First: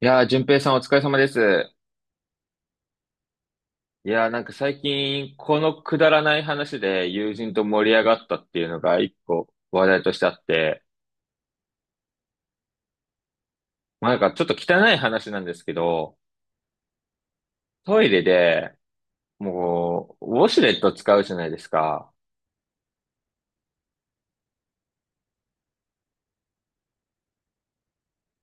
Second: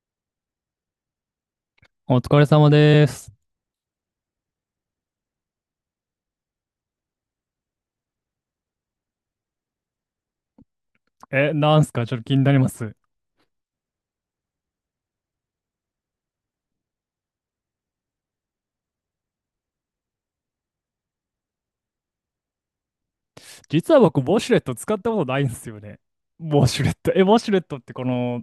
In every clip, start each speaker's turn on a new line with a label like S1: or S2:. S1: いやー、淳平さんお疲れ様です。
S2: お疲れ様です。
S1: いやー、最近、このくだらない話で友人と盛り上がったっていうのが一個話題としてあって、
S2: え、なんすかちょっと気になります。
S1: まあ、ちょっと汚い話なんですけど、トイレで、もう、ウォシュレット使うじゃないですか。
S2: 実は僕、ウォシュレット使ったことないんですよね。ウォシュレット。え、ウォシュレットってこの、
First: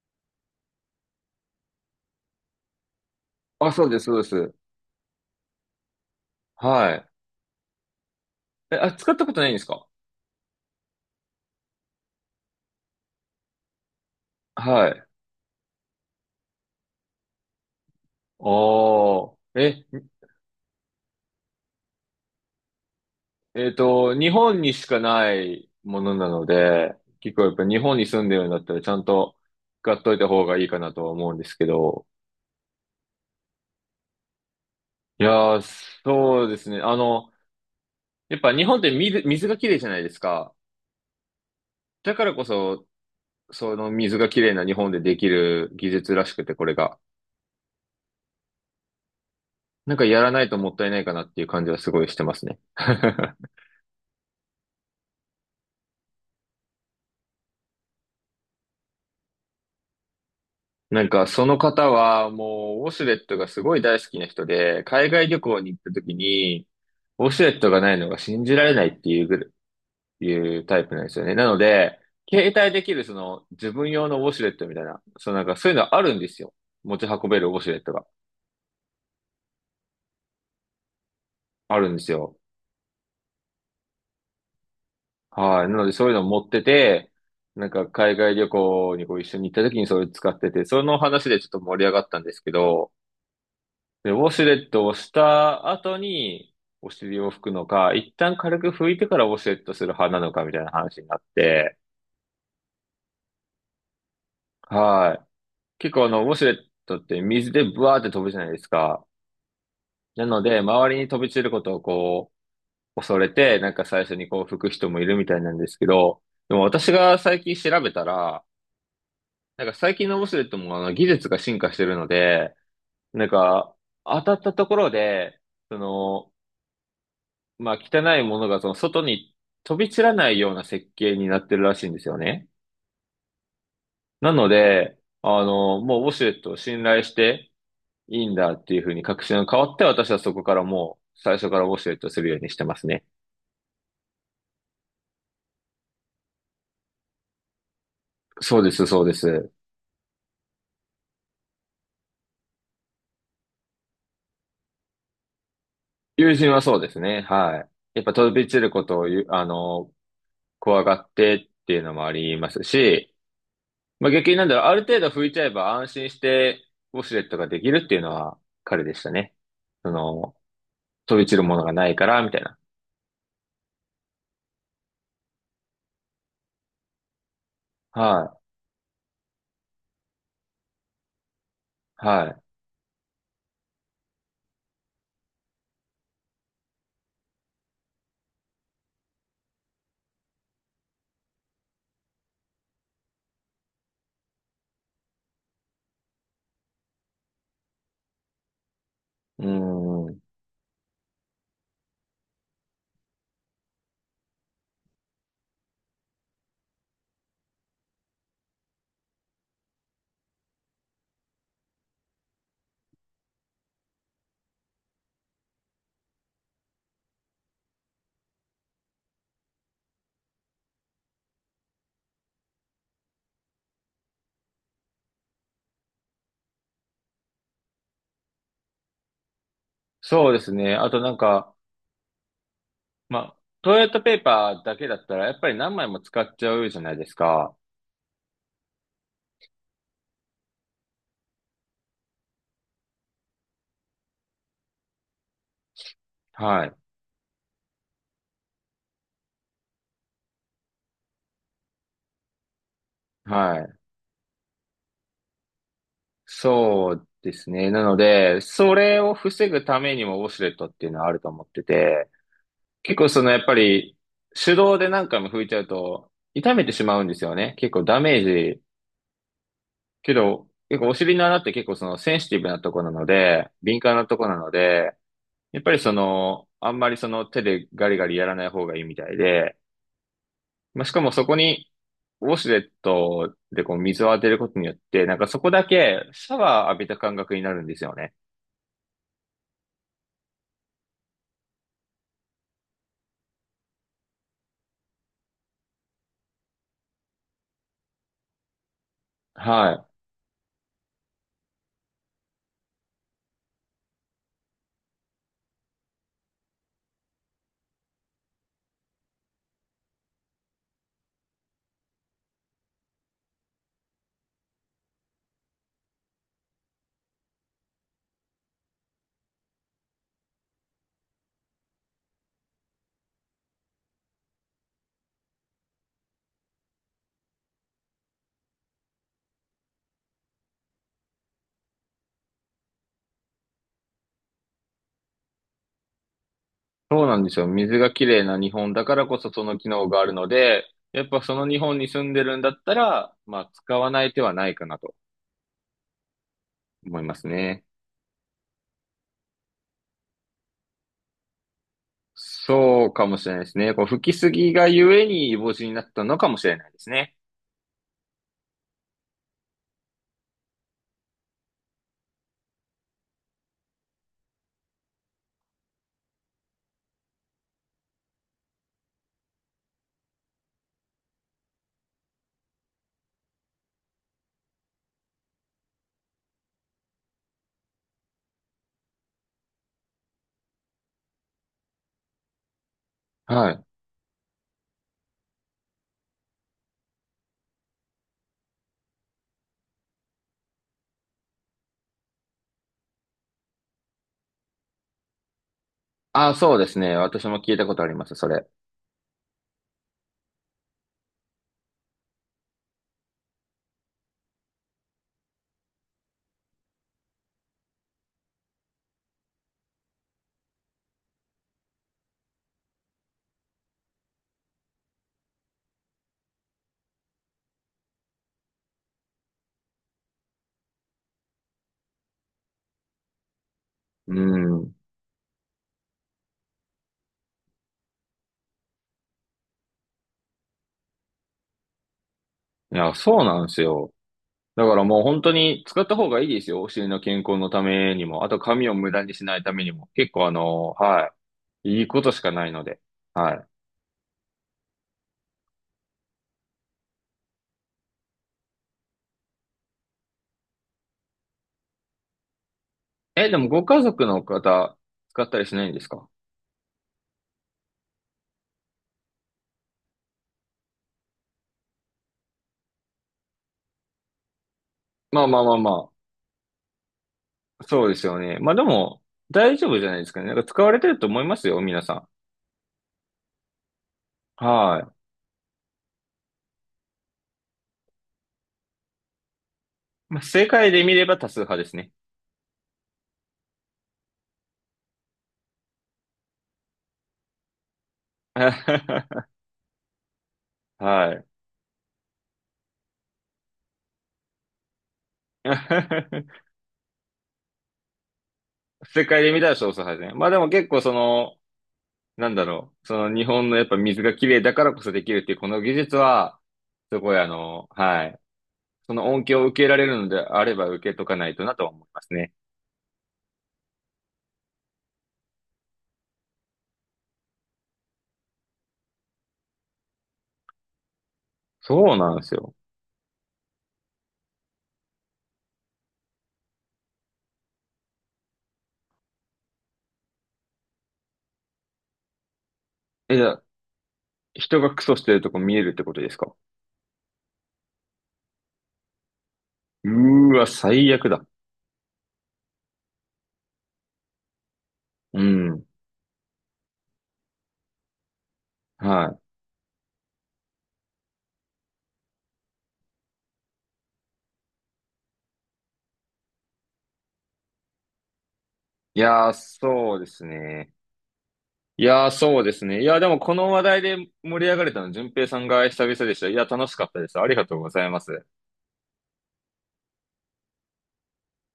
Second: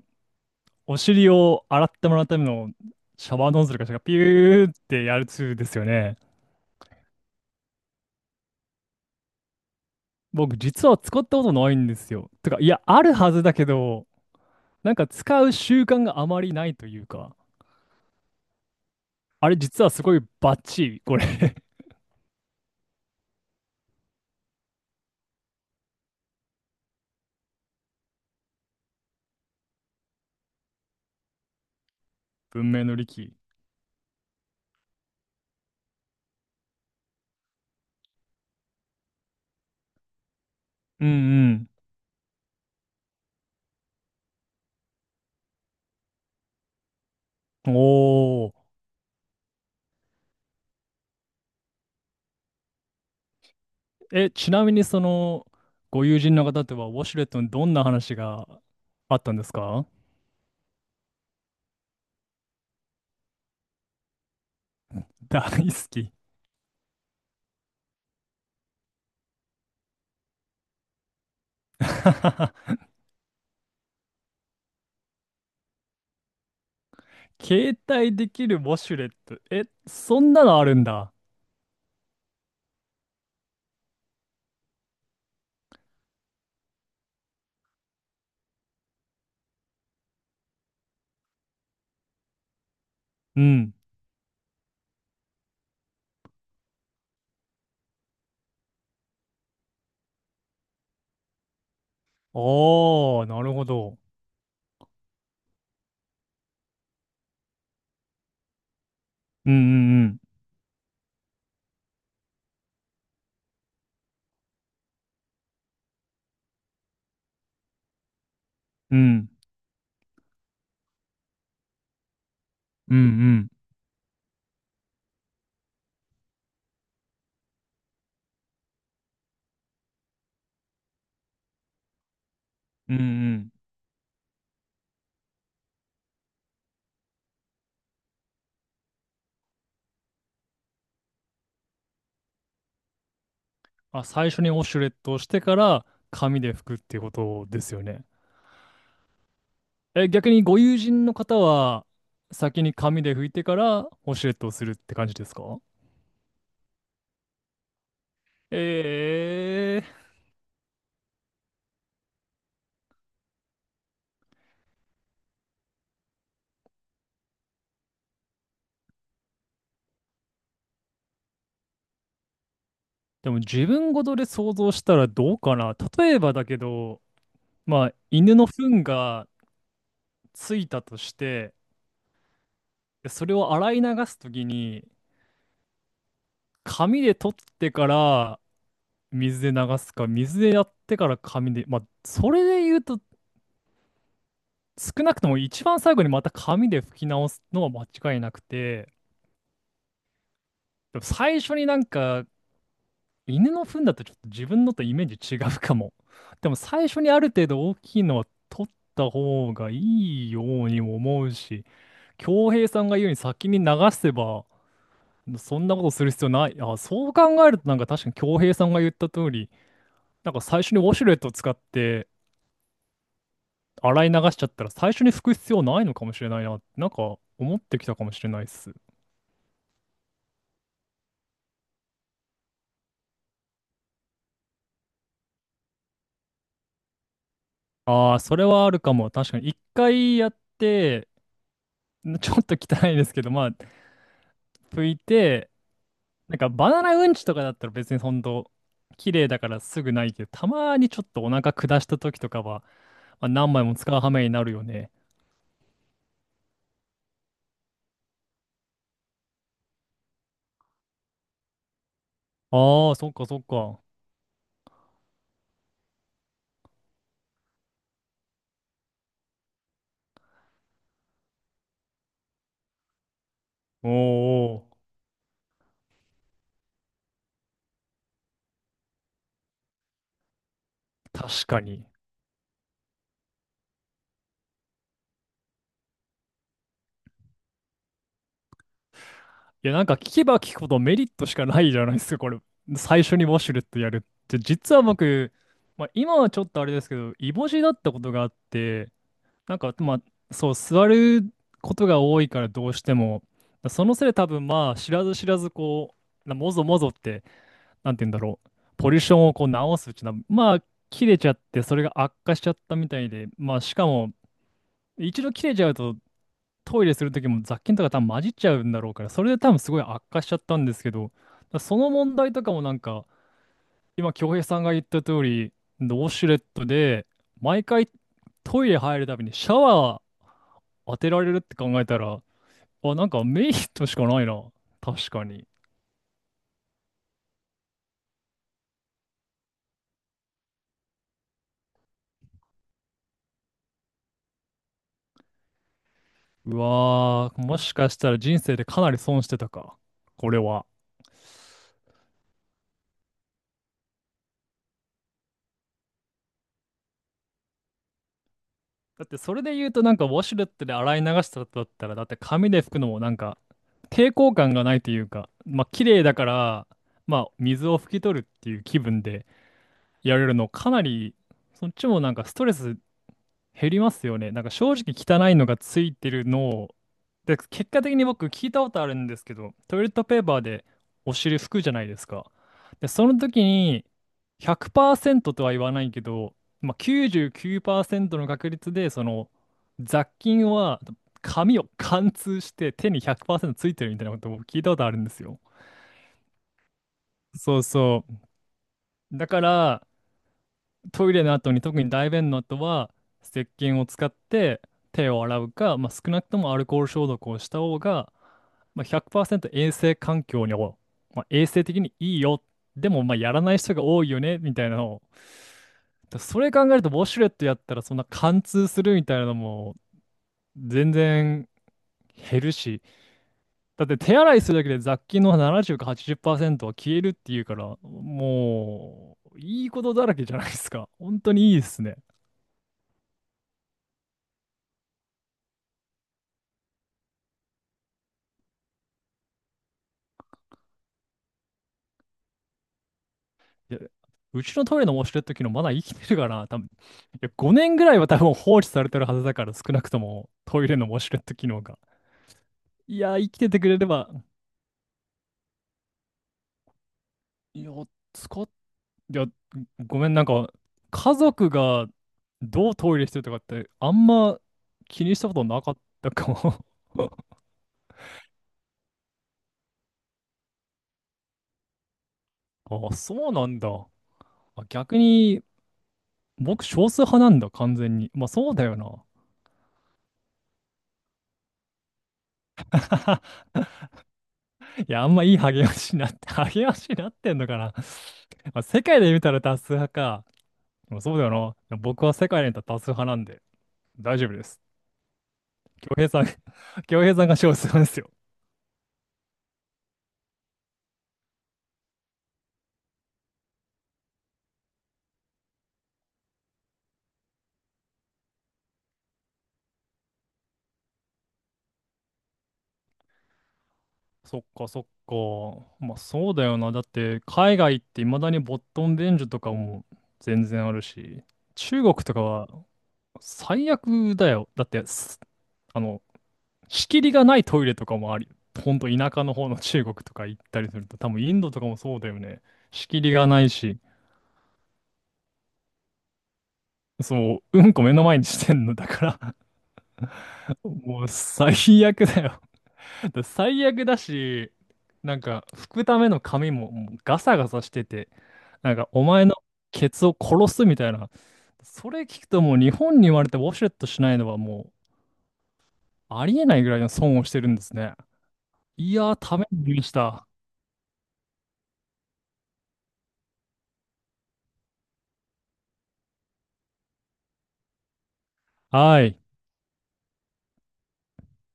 S2: お尻を洗ってもらうためのシャワーノ
S1: あ、
S2: ズル
S1: そ
S2: か
S1: う
S2: し
S1: で
S2: ら
S1: す、そ
S2: ピ
S1: うです。
S2: ューってやるツールですよね。
S1: はい。え、あ、使ったことないんですか？
S2: 僕、実は使ったことないんですよ。てか、いや、あるはずだけど、
S1: は
S2: なん
S1: い。
S2: か使う習慣があまりないというか、
S1: お
S2: あれ
S1: ー。
S2: 実は
S1: え、
S2: すごいバッチリ、これ
S1: 日本にしかないものなので、結構やっぱ日本に住んでるんだったらちゃんと使っといた方がいいかなとは思うんですけど、
S2: 文明の利器。
S1: いやー、そうですね。あの、やっぱ日本って水がきれいじゃないですか。
S2: うん
S1: だからこそ、その水がきれいな日本でできる技術らしくて、これが。
S2: うん。おー。
S1: なんかやらないともったいないかなっていう感じはすごいしてますね。
S2: え、ちなみにその、ご友人の方とは、ウォシュレットにどんな話があったんですか。
S1: なんかその方はもうウォシュレットがすごい大好きな人で、海外旅
S2: 大
S1: 行
S2: 好
S1: に行った
S2: き。
S1: 時に、ウォシュレットがないのが信じられないっていうぐらいうタイプなんですよね。なので、携帯 できるその自分用のウォシュレットみたいな、そのなんかそういうのあるんですよ。持ち運べるウォシュ
S2: 携
S1: レットが
S2: 帯できるウォシュレット。え、そんなのあるんだ。
S1: あるんですよ。はい。なのでそういうの持ってて、なんか海外旅行にこう一緒に行った時にそれ使ってて、その話でちょっと盛り上がったんですけど、
S2: うん。
S1: で、ウォシュレットをした後にお尻を拭くのか、一旦軽く拭いてからウォシュレットする派なのかみたいな話になって、
S2: おー、なるほど。
S1: はい。結構あの、ウォシュレットって水でブワーって飛ぶじゃないですか。
S2: うんうん
S1: なので、周りに飛び散ることをこう、恐れて、なんか最初にこう吹く人もいるみたいなんですけど、でも私が最近調べたら、
S2: うん。
S1: なんか最近のオシュレットもあの技術が進化してるので、
S2: うんう
S1: なん
S2: んうん。
S1: か当たったところで、その、まあ汚いものがその外に飛び散らないような設計になってるらしいんですよね。
S2: うんうん。
S1: なので、あの、もうウォシュレットを信頼していいんだっていうふうに確信が変わって、私はそこからもう最初からウォシュレットするようにしてますね。
S2: あ、最初にウォシュレットをしてから、紙で拭くっていうことですよね。
S1: そうです、そうです。
S2: え、逆にご友人の方は、先に紙で拭いてから、ウォシュレットをするって感じですか？
S1: 友人はそうですね。はい。やっぱ飛び散ることをあ
S2: え
S1: の、
S2: え。
S1: 怖がってっていうのもありますし、まあ、逆になんだろう、ある程度拭いちゃえば安心してウォシュレットができるっていうのは彼でしたね。その、飛び散るものがないから、みたいな。
S2: でも自分ごとで想像したらどうかな。例えばだけど、まあ、犬
S1: は
S2: の糞がついたとして、
S1: い。は
S2: それを洗い流すときに、紙で取ってから水で流すか、水でやってから紙で、まあ、それで言うと、少なくとも一番最後にまた紙で拭き直すのは間違いなくて、
S1: い。うん。
S2: でも最初になんか犬の糞だとちょっと自分のとイメージ違うかも。でも最初にある程度大きいのは取った方がいいようにも思うし、恭平さんが言うように先に流せば、そんなことする必要ない。あ、そう考えるとなんか確かに恭平さんが言った通り、なんか最初にウォシュレットを使って洗い流しちゃったら最初に拭く必要ないのかもしれないな、なんか思ってきたかもしれないっす。
S1: そうですね。あとなんか、まあ、トイレットペーパーだけだったら、やっぱり何枚も使っちゃうじゃないですか。
S2: ああ、それはあるかも。確かに一回やって、ちょっと汚いですけど、まあ、拭いて、なんか
S1: は
S2: バ
S1: い。
S2: ナナうんちとかだったら別にほんと綺麗だからすぐないけど、たまにちょっとお腹下した時とかは、まあ、何
S1: は
S2: 枚も
S1: い。
S2: 使う羽目になるよね。
S1: そうですね。なので、それを防ぐためにもウォシュレットっていうのはあると思ってて、
S2: ああ、
S1: 結
S2: そ
S1: 構
S2: っ
S1: そ
S2: か
S1: の
S2: そ
S1: や
S2: っ
S1: っぱ
S2: か。
S1: り手動で何回も拭いちゃうと痛めてしまうんですよね。結構ダメージ。けど、結構お尻の穴って結構そのセンシティブなとこなので、敏
S2: おー
S1: 感なとこなの
S2: お
S1: で、やっぱりその、あんまりその手でガリガリやらない方がいいみたいで、まあ、しかもそこ
S2: ー、確か
S1: に
S2: に。い
S1: ウォシュレットでこう水を当てることによって、なんかそこだけシャワー浴びた感覚になるんですよね。
S2: や、なんか聞けば聞くほどメリットしかないじゃないですか、これ。最初にウォシュレットやるって。実は僕、まあ、今はちょっとあれですけど、イボ痔だったことがあって、なん
S1: は
S2: か、
S1: い。
S2: まあ、そう、座ることが多いからどうしても、そのせいで多分まあ、知らず知らずこう、なもぞもぞって、なんて言うんだろう、ポジションをこう直すうちな、まあ、切れちゃって、それが悪化しちゃったみたいで、まあ、しかも、一度切れちゃうと、トイレするときも雑菌とか多分混じっちゃうんだろうから、それで多分すごい悪化しちゃったんですけど、その問題とかもなんか、今、京平さんが言った通り、ウォシュレットで、毎回トイレ入るたびにシャワー当てられるって考えたら、あ、なんかメリットしかないな。確かに。
S1: そうなんですよ。水がきれいな日本だからこそその機能があるので、やっぱその日本に住んでるんだったら、まあ使わない手はないかなと
S2: う
S1: 思います
S2: わー、も
S1: ね。
S2: しかしたら人生でかなり損してたか。これは。
S1: そうかもしれないですね。こう吹きすぎがゆえに帽子になったのかもしれないですね。
S2: だってそれで言うとなんかウォシュレットで洗い流した後だったら、だって紙で拭くのもなんか抵抗感がないというか、まあ綺麗だから、まあ水を拭き取るっていう気分でやれるのかなり、そっちもなんかストレス減りますよね。なんか正直汚いのがついてるのを、で、結果的に僕聞いたことあるんですけど、トイレットペーパーでお尻拭くじゃないですか。で、その時
S1: はい。
S2: に100%とは言わないけど、まあ、99%の確率でその雑菌は紙を貫通して手に100%ついてるみたいなことを僕聞いたことあるんですよ。
S1: あ、そうですね。私も聞い
S2: そう
S1: たことあり
S2: そ
S1: ます、それ。
S2: う。だから、トイレの後に特に大便の後は石鹸を使って手を洗うか、まあ、少なくともアルコール消毒をした方が、まあ、100%衛生環境にも、まあ、衛生的にいいよ。でもまあやらない人が多いよねみたいなのを。だそれ考えるとウォシュレットやったらそんな貫通するみたいなのも全然減るし、だって
S1: う
S2: 手洗いするだ
S1: ん。
S2: け
S1: い
S2: で雑菌の70か80%は消えるっていうから、もういいことだらけじゃないですか。本当にいいですね。
S1: や、そうなんですよ。だからもう本当に使った方がいいですよ。お尻の健康のためにも。あと髪を無駄にしないためにも。結構あの、はい。いいことしかないので。はい。
S2: いや、うちのトイレのウォシュレット機能まだ生きてるかな多分。いや、5年ぐらいは多分放置されてるはずだから、少なくともトイレのウォシュレット機能が。いや、
S1: え、
S2: 生
S1: で
S2: き
S1: も
S2: てて
S1: ご
S2: くれ
S1: 家
S2: れ
S1: 族
S2: ば、
S1: の方、使ったりしないんですか？
S2: いや、使っ、いや、ごめん、なんか、家族がどうトイレしてるとかって、あんま気にし
S1: まあ
S2: たこ
S1: まあ
S2: と
S1: まあ
S2: なかっ
S1: ま
S2: たかも。
S1: あ、そうですよね。まあでも、大丈夫じゃないですかね。なんか使われてると思いますよ、皆さん。
S2: あ、そうなんだ。あ
S1: は
S2: 逆に、僕少数派なんだ、完全に。まあ、そうだよな。
S1: い。まあ、世界で見れば多数派ですね。
S2: いや、あんまいい励ましになって、励ましになってんのかな。まあ、世界で見た ら多数派か。でも
S1: は
S2: そう
S1: い。
S2: だよな。でも僕は世界で見たら多数派なんで、大丈夫です。恭平さん、恭平さんが少数派ですよ。
S1: 世界で見たら少数派ですね。まあでも結構その、なんだろう、その日本のやっぱ水が綺麗だからこそできるっていうこの技術は、すごいあの、はい。その恩恵を受けられるのであれば受けとかないとなとは思いますね。
S2: そっかそっか。まあそうだよな。だって海外って未だにボットン伝授とかも全然あるし、中
S1: そ
S2: 国
S1: うな
S2: と
S1: ん
S2: か
S1: です
S2: は
S1: よ。
S2: 最悪だよ。だってす、あの、仕切りがないトイレとかもあり、ほんと田舎の方の中国とか行ったりすると、多分インドとかもそうだよね。仕切り
S1: え、じ
S2: が
S1: ゃ
S2: な
S1: あ
S2: いし、
S1: 人がクソしてるとこ見えるってことですか？
S2: そう、うんこ目の前にしてんの。だから
S1: うーわ、最
S2: もう
S1: 悪だ。
S2: 最悪だよ。だから最悪だし、な
S1: う
S2: んか
S1: ん。
S2: 拭くための紙ももうガサガサしてて、なんかお
S1: は
S2: 前のケツを殺すみたいな。それ聞くともう日本に生まれてウォシュレットしないのはもうありえないぐらいの損をしてるんですね。い
S1: い。い
S2: やー、
S1: やー、
S2: ためになりまし
S1: そうです
S2: た。
S1: ね。いやー、そうですね。いやー、でもこの話題で盛り上がれたの、淳平さんが久々でした。いや、楽しかったです。ありがとうございます。
S2: はい。